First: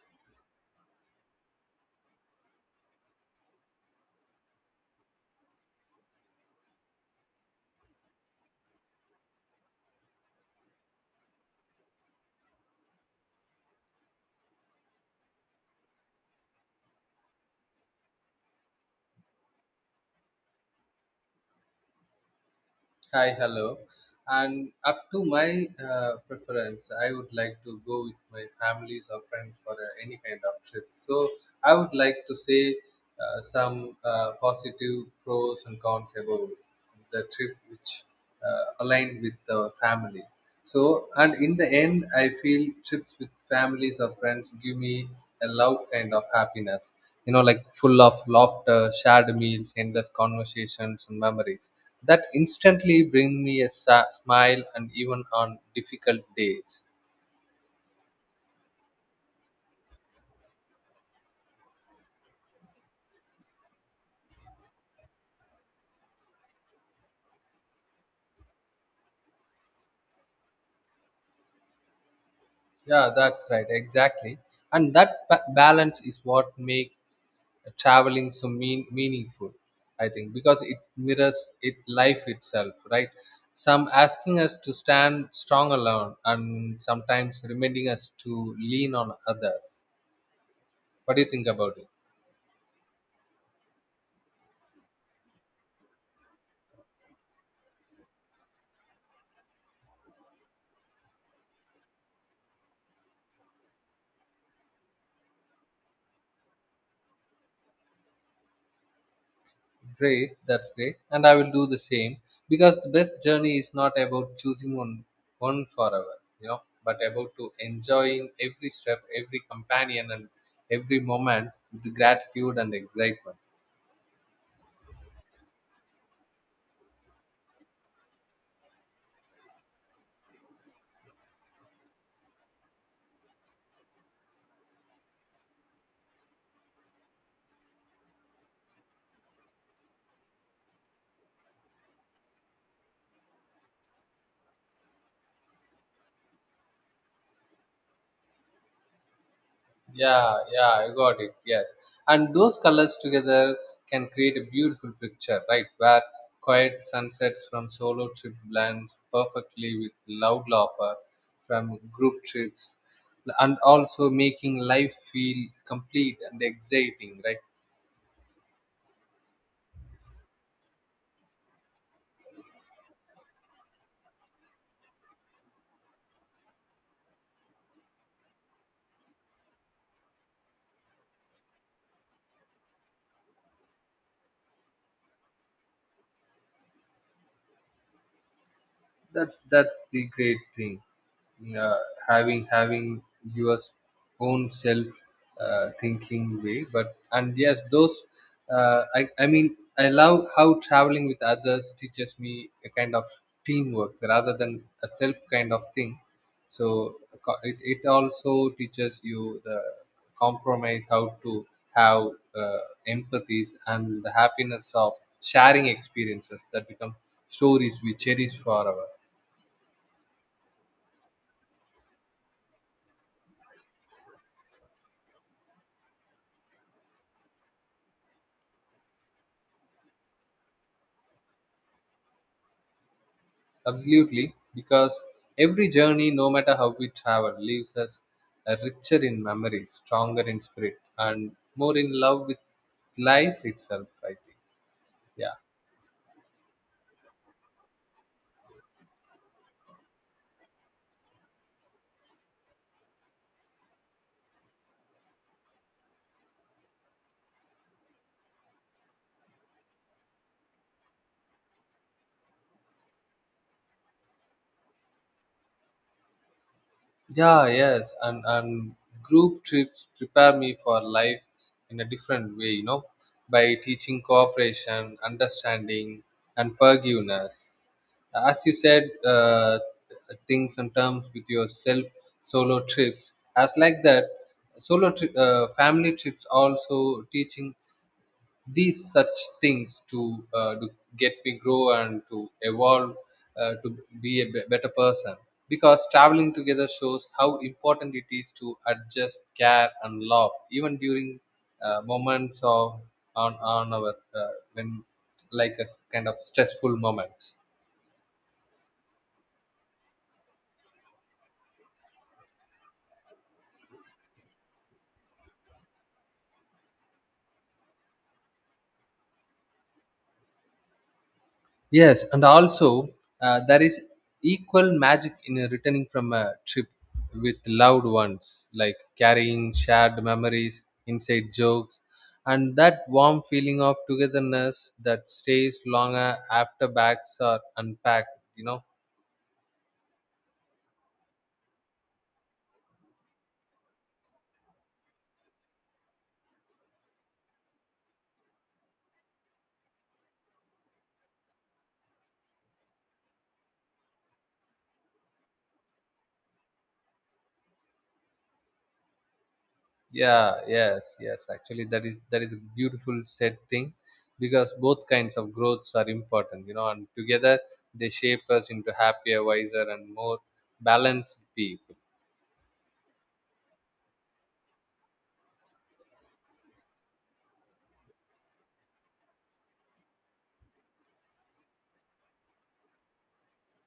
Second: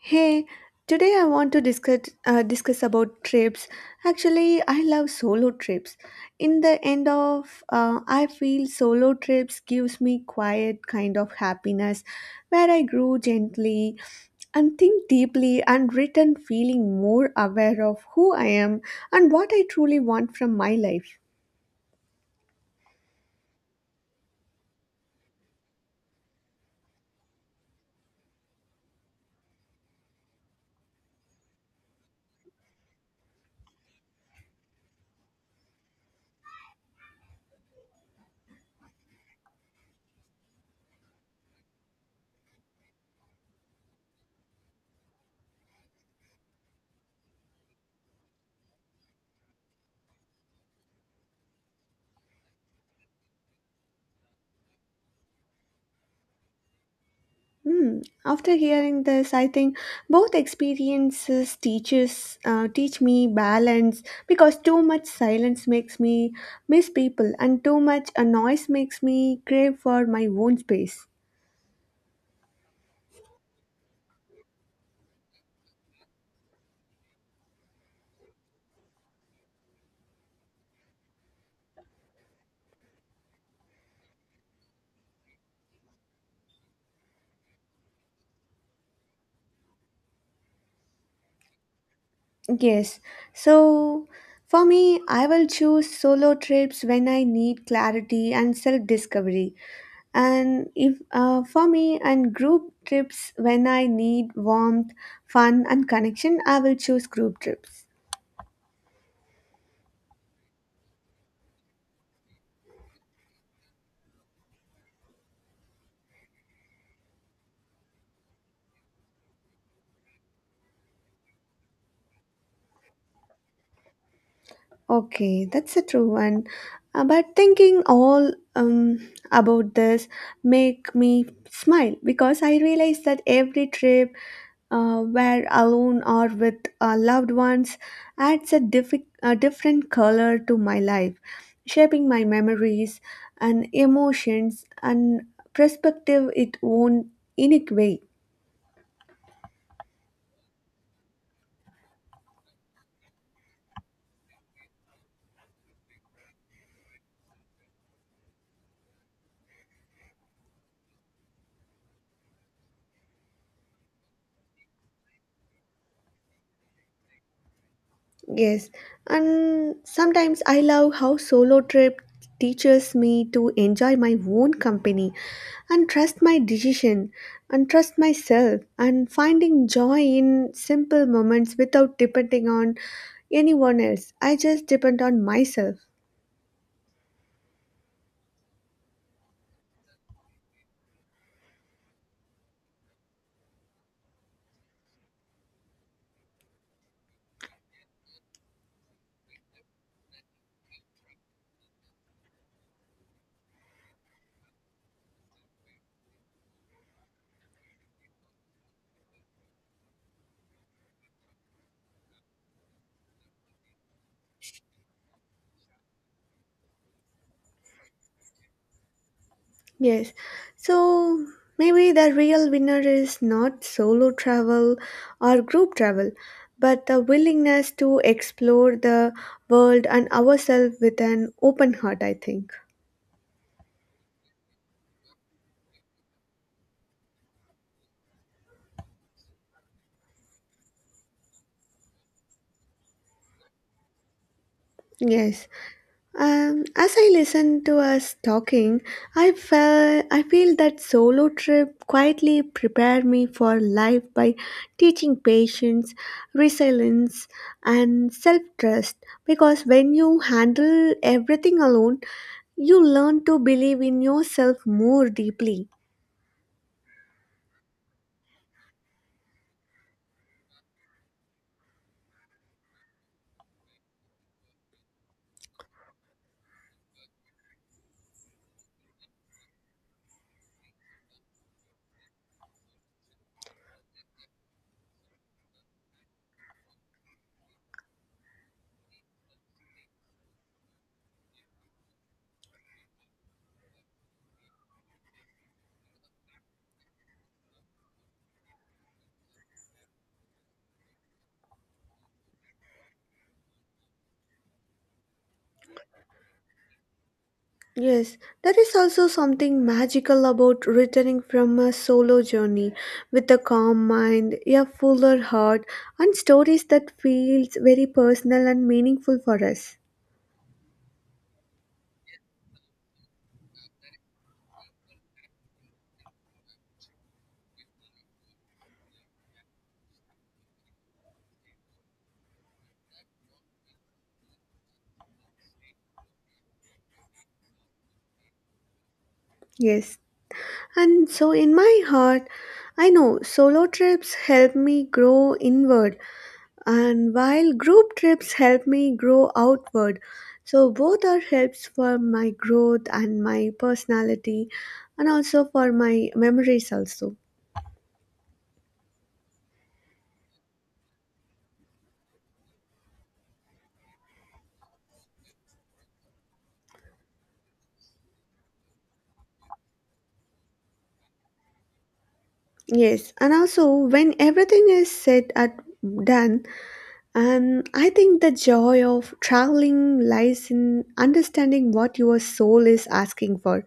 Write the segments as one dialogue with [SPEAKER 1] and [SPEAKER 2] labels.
[SPEAKER 1] Hey, today I want to discuss discuss about trips. Actually, I love solo trips. In the end of, I feel solo trips gives me quiet kind of happiness, where I grow gently and think deeply and return feeling more aware of who I am and what I truly want from my life.
[SPEAKER 2] Hi, hello. And up to my preference, I would like to go with my families or friends for any kind of trip. So I would like to say some positive pros and cons about the trip which aligned with the families. So, and in the end, I feel trips with families or friends give me a loud kind of happiness, you know, like full of laughter, shared meals, endless conversations, and memories that instantly bring me a smile and even on difficult days.
[SPEAKER 1] Hmm. After hearing this, I think both experiences teach me balance because too much silence makes me miss people, and too much a noise makes me crave for my own space.
[SPEAKER 2] Yeah, that's right, exactly. And that balance is what makes traveling so meaningful, I think, because it mirrors it life itself, right? Some asking us to stand strong alone, and sometimes reminding us to lean on others. What do you think about it?
[SPEAKER 1] Yes, so for me, I will choose solo trips when I need clarity and self discovery, and if for me and group trips when I need warmth, fun, and connection, I will choose group trips.
[SPEAKER 2] Great, that's great. And I will do the same because the best journey is not about choosing one forever, you know, but about to enjoying every step, every companion and every moment with gratitude and excitement.
[SPEAKER 1] Okay, that's a true one. But thinking all about this make me smile because I realize that every trip, where alone or with loved ones, adds a, a different color to my life, shaping my memories and emotions and perspective its own unique way.
[SPEAKER 2] Yeah, yeah, I got it. Yes. And those colors together can create a beautiful picture, right? Where quiet sunsets from solo trip blends perfectly with loud laughter from group trips and also making life feel complete and exciting, right?
[SPEAKER 1] Yes, and sometimes I love how solo trip teaches me to enjoy my own company and trust my decision and trust myself and finding joy in simple moments without depending on anyone else. I just depend on myself.
[SPEAKER 2] That's the great thing, uh, having your own self thinking way but and yes those I mean I love how traveling with others teaches me a kind of teamwork rather than a self kind of thing so it also teaches you the compromise how to have uh, empathies and the happiness of sharing experiences that become stories we cherish forever.
[SPEAKER 1] Yes. So maybe the real winner is not solo travel or group travel, but the willingness to explore the world and ourselves with an open heart, I think.
[SPEAKER 2] Absolutely, because every journey, no matter how we travel, leaves us richer in memories, stronger in spirit, and more in love with life itself, I think. Yeah.
[SPEAKER 1] Yes. As I listened to us talking, I feel that solo trip quietly prepared me for life by teaching patience, resilience, and self-trust. Because when you handle everything alone, you learn to believe in yourself more deeply.
[SPEAKER 2] Yeah, yes, and group trips prepare me for life in a different way, you know, by teaching cooperation, understanding, and forgiveness. As you said, things and terms with yourself, solo trips. As like that, family trips also teaching these such things to to get me grow and to evolve to be a better person because traveling together shows how important it is to adjust care and love even during moments of on our when like a kind of stressful moments.
[SPEAKER 1] Yes, there is also something magical about returning from a solo journey with a calm mind, a fuller heart, and stories that feels very personal and meaningful for us.
[SPEAKER 2] Yes, and also there is equal magic in returning from a trip with loved ones, like carrying shared memories, inside jokes, and that warm feeling of togetherness that stays longer after bags are unpacked. You know,
[SPEAKER 1] Yes. And so in my heart, I know solo trips help me grow inward and while group trips help me grow outward. So both are helps for my growth and my personality and also for my memories also.
[SPEAKER 2] yeah, yes, yes. Actually, that is a beautiful said thing, because both kinds of growths are important. You know, and together they shape us into happier, wiser, and more balanced people.
[SPEAKER 1] Yes, and also when everything is said and done, and I think the joy of traveling lies in understanding what your soul is asking for,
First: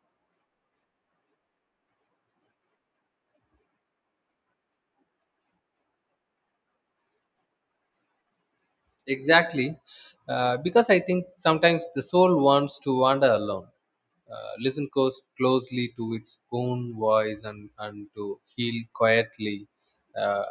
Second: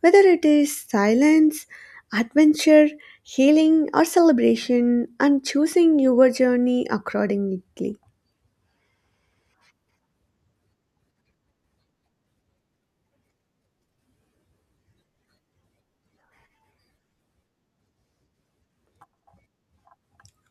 [SPEAKER 1] whether it is silence, adventure, healing, or celebration, and choosing your journey accordingly.
[SPEAKER 2] Exactly, because I think sometimes the soul wants to wander alone. Listen closely to its own voice and to heal quietly, uh,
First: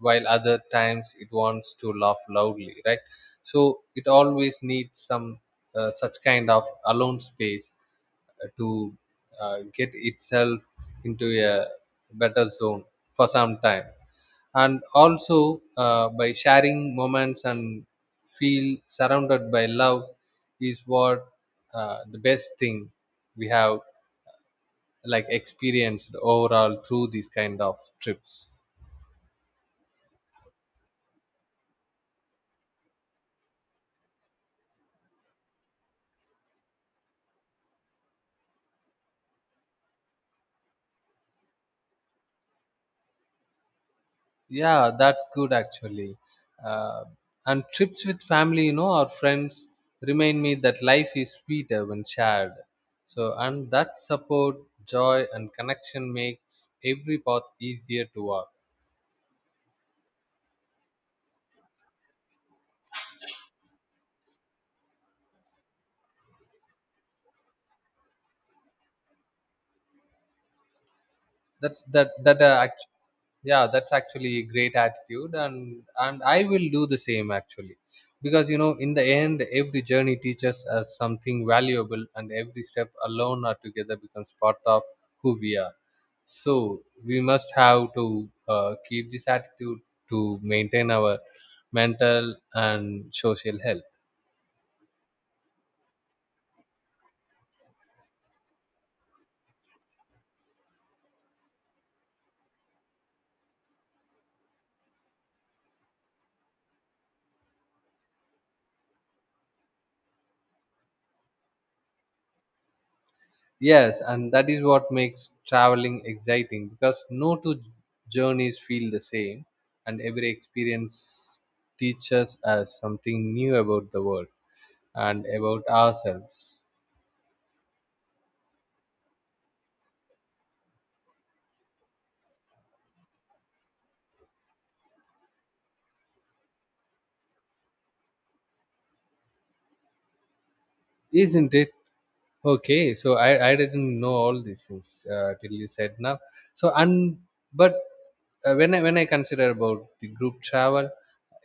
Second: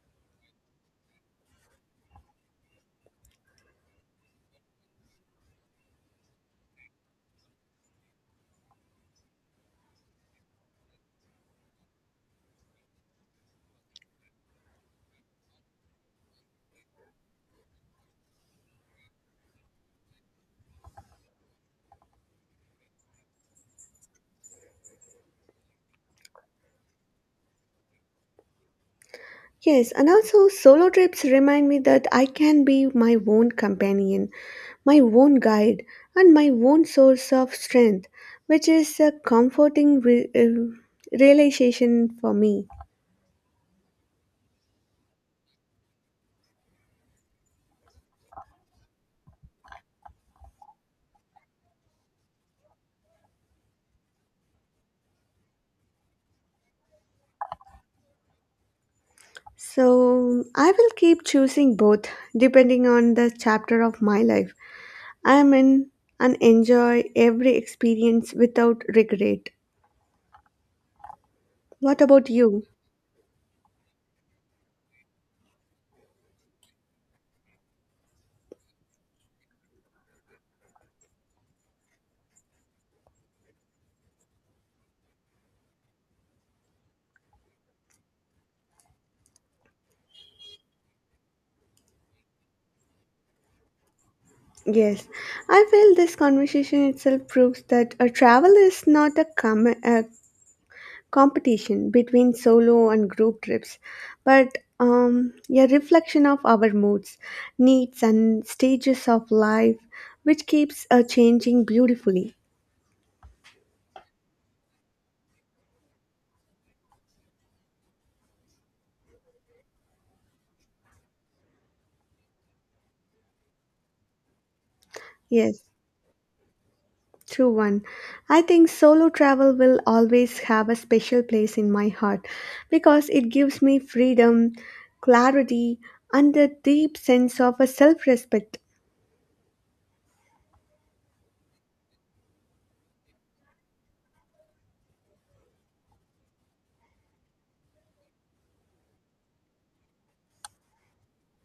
[SPEAKER 2] while other times it wants to laugh loudly, right? So it always needs some, such kind of alone space to get itself into a better zone for some time and also by sharing moments and feel surrounded by love is what, the best thing we have like experienced overall through these kind of trips.
[SPEAKER 1] Yes, and also solo trips remind me that I can be my own companion my own guide, and my own source of strength, which is a comforting realization for me.
[SPEAKER 2] Yeah, that's good actually. Uh, and trips with family, you know, or friends remind me that life is sweeter when shared. So, and that support, joy, and connection makes every path easier to walk.
[SPEAKER 1] So, I will keep choosing both depending on the chapter of my life I am in and enjoy every experience without regret.
[SPEAKER 2] That's
[SPEAKER 1] What
[SPEAKER 2] that
[SPEAKER 1] about
[SPEAKER 2] that
[SPEAKER 1] you?
[SPEAKER 2] act- Yeah, that's actually a great attitude and I will do the same actually because you know in the end every journey teaches us something valuable and every step alone or together becomes part of who we are, so we must have to keep this attitude to maintain our mental and social health.
[SPEAKER 1] Yes, I feel this conversation itself proves that a travel is not a competition between solo and group trips, but a reflection of our moods, needs, and stages of life, which keeps changing beautifully.
[SPEAKER 2] Yes, and that is what makes traveling exciting because no two journeys feel the same, and every experience teaches us something new about the world and
[SPEAKER 1] Yes,
[SPEAKER 2] about ourselves,
[SPEAKER 1] true one. I think solo travel will always have a special place in my heart because it gives me freedom, clarity, and a deep sense of a self respect.
[SPEAKER 2] isn't it? Okay, so I didn't know all these things till you said now. So and but when I consider about the group travel,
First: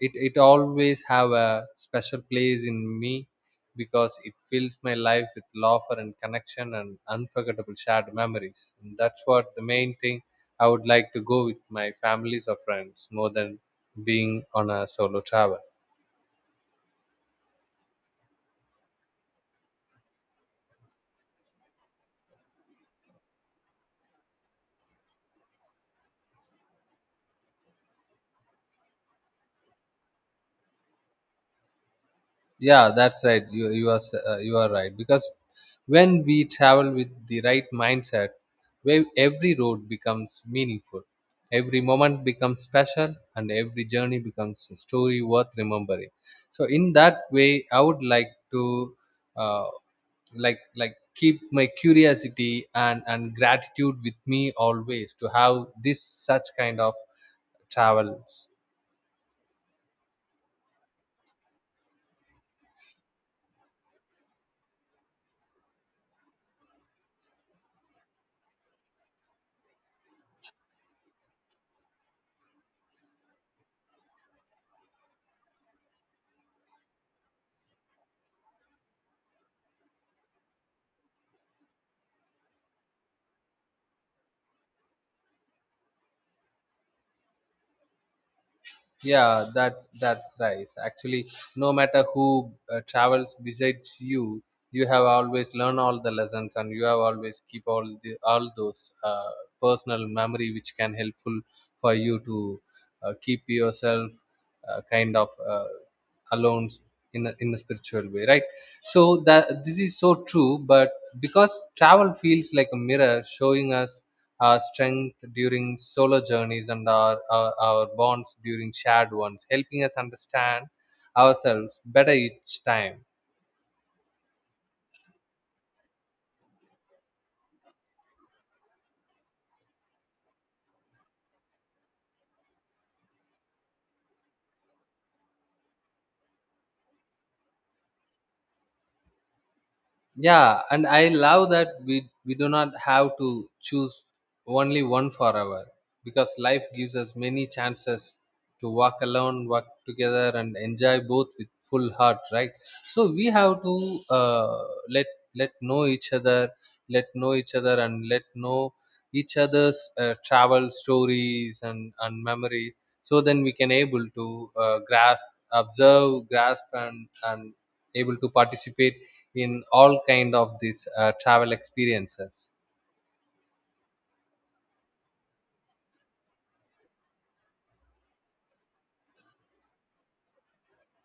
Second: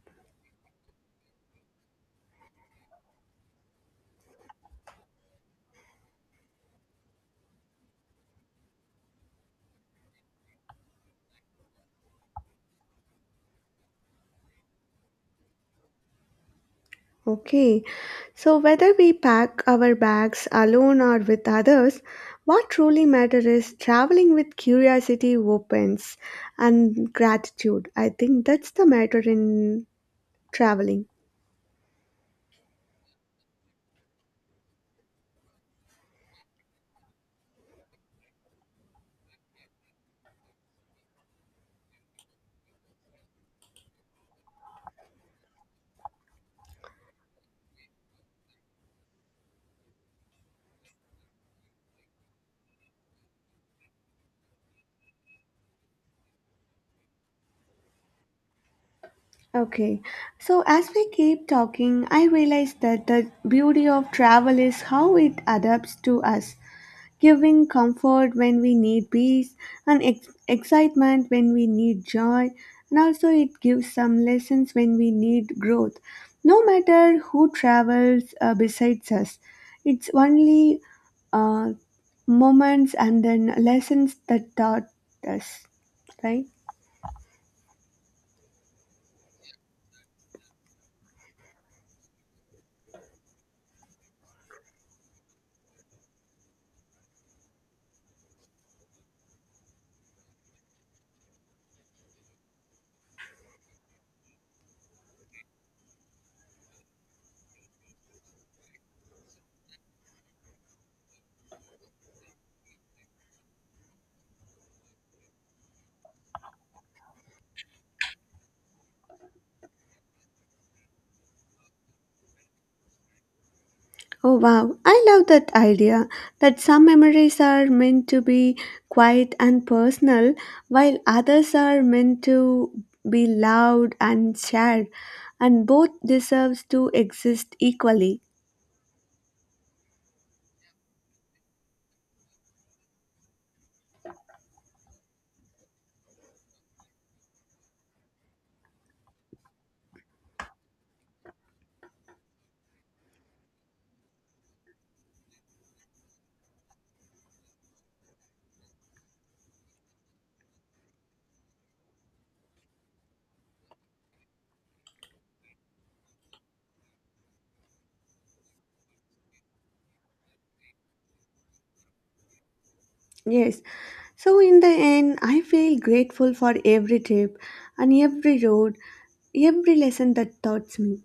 [SPEAKER 2] it always have a special place in me because it fills my life with laughter and connection and unforgettable shared memories. And that's what the main thing, I would like to go with my families or friends more than being on a solo travel.
[SPEAKER 1] Okay, so whether we pack our bags alone or with others, what truly matters is traveling with curiosity opens and gratitude. I think that's the matter in traveling.
[SPEAKER 2] Yeah, that's right, you are right because when we travel with the right mindset where every road becomes meaningful, every moment becomes special and every journey becomes a story worth remembering, so in that way I would like to uh, like keep my curiosity and gratitude with me always to have this such kind of travels.
[SPEAKER 1] Okay, so as we keep talking, I realize that the beauty of travel is how it adapts to us, giving comfort when we need peace and excitement when we need joy, and also it gives some lessons when we need growth. No matter who travels besides us, it's only uh, moments and then lessons that taught us, right?
[SPEAKER 2] Yeah, that's right actually. No matter who travels besides you, you have always learned all the lessons and you have always keep all the all those personal memory which can helpful for you to keep yourself uh, kind of uh, alone in a spiritual way, right? So that this is so true but because travel feels like a mirror showing us our strength during solo journeys and our bonds during shared ones, helping us understand ourselves better each time.
[SPEAKER 1] Oh wow, I love that idea that some memories are meant to be quiet and personal, while others are meant to be loud and shared, and both deserves to exist equally.
[SPEAKER 2] Yeah, and I love that we do not have to choose only one forever because life gives us many chances to walk alone, walk together and enjoy both with full heart, right? So we have to let let know each other let know each other and let know each other's travel stories and memories, so then we can able to grasp and able to participate in all kind of these travel experiences.
[SPEAKER 1] Yes, so in the end, I feel grateful for every trip and every road, every lesson that taught me.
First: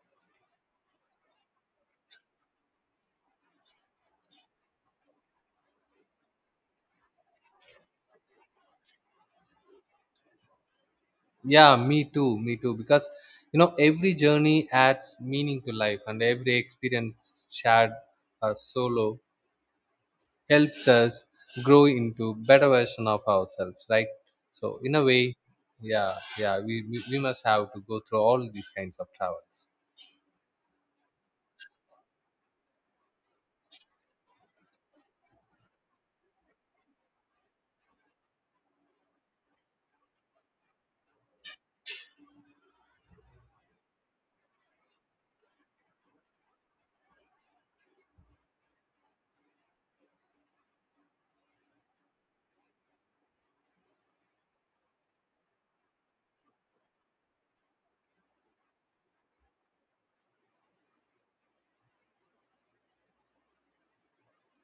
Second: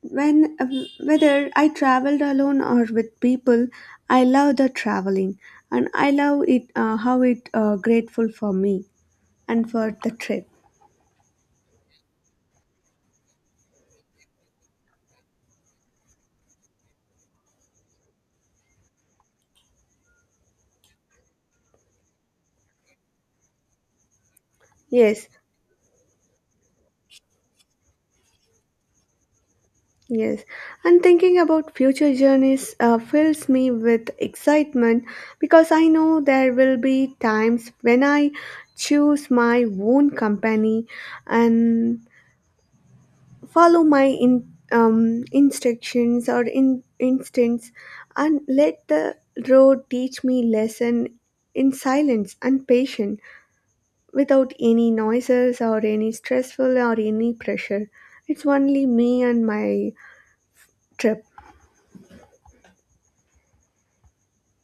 [SPEAKER 1] When Whether I traveled alone or with people, I love the traveling, and I love it, how it grateful for me and for the trip.
[SPEAKER 2] Yeah, me too, me too, because you know every journey adds meaning to life and every experience shared or solo helps us grow into better version of ourselves, right? So in a
[SPEAKER 1] Yes,
[SPEAKER 2] way, yeah yeah we must have to go through all these kinds of travels.
[SPEAKER 1] yes. And thinking about future journeys fills me with excitement because I know there will be times when I choose my own company and follow my in, instructions or in instincts and let the road teach me lesson in silence and patience without any noises or any stressful or any pressure, it's only me and my trip.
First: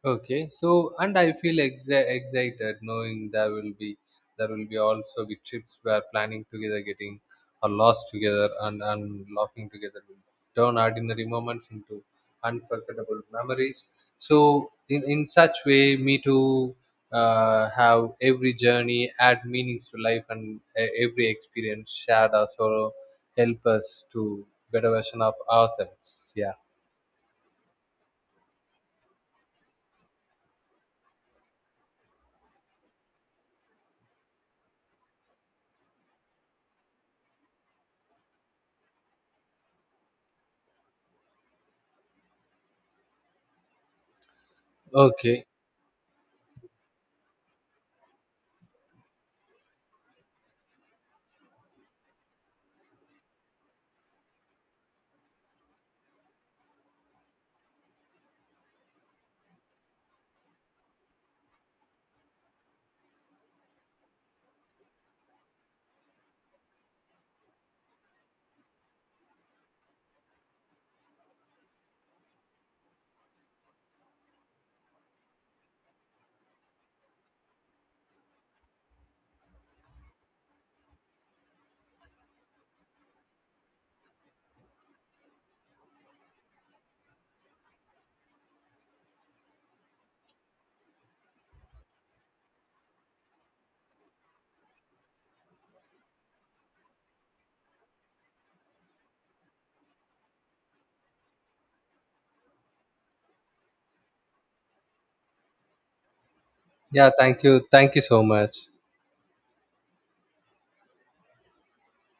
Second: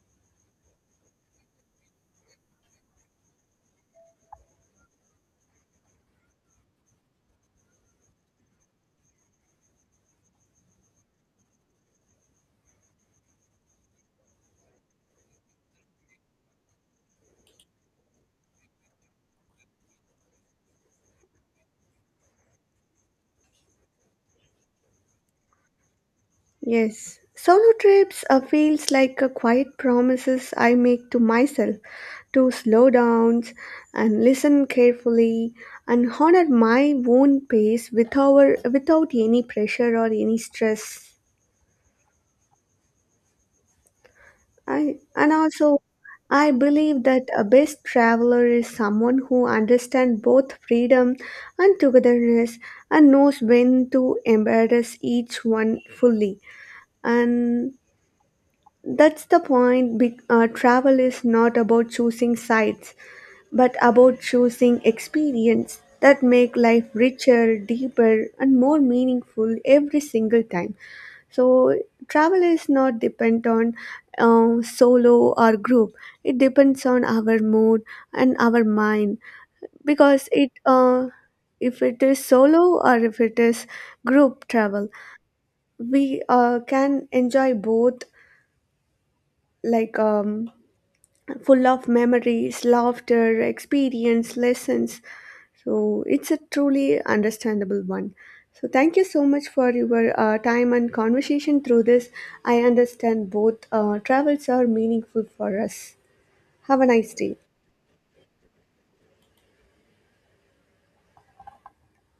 [SPEAKER 2] Okay, so and I feel excited knowing there will be also be trips where planning together, getting or lost together, and laughing together will turn ordinary moments into unforgettable memories. So in such way, me too have every journey add meanings to life, and every experience shared or sorrow help us to better version of ourselves. Yeah.
[SPEAKER 1] Yes, solo trips feels like a quiet promises I make to myself to slow down and listen carefully and honor my own pace without any pressure or any stress. I and
[SPEAKER 2] Okay.
[SPEAKER 1] also I believe that a best traveler is someone who understands both freedom and togetherness and knows when to embrace each one fully. And that's the point. Travel is not about choosing sites, but about choosing experience that make life richer, deeper, and more meaningful every single time. So travel is not depend on solo or group. It depends on our mood and our mind because it. If it is solo or if it is group travel, we can enjoy both like full of memories, laughter, experience, lessons. So it's a truly understandable one. So thank you so much for your time and conversation through this. I understand both travels are meaningful for us. Have a
[SPEAKER 2] Yeah.
[SPEAKER 1] nice day.
[SPEAKER 2] Thank you. Thank you so much.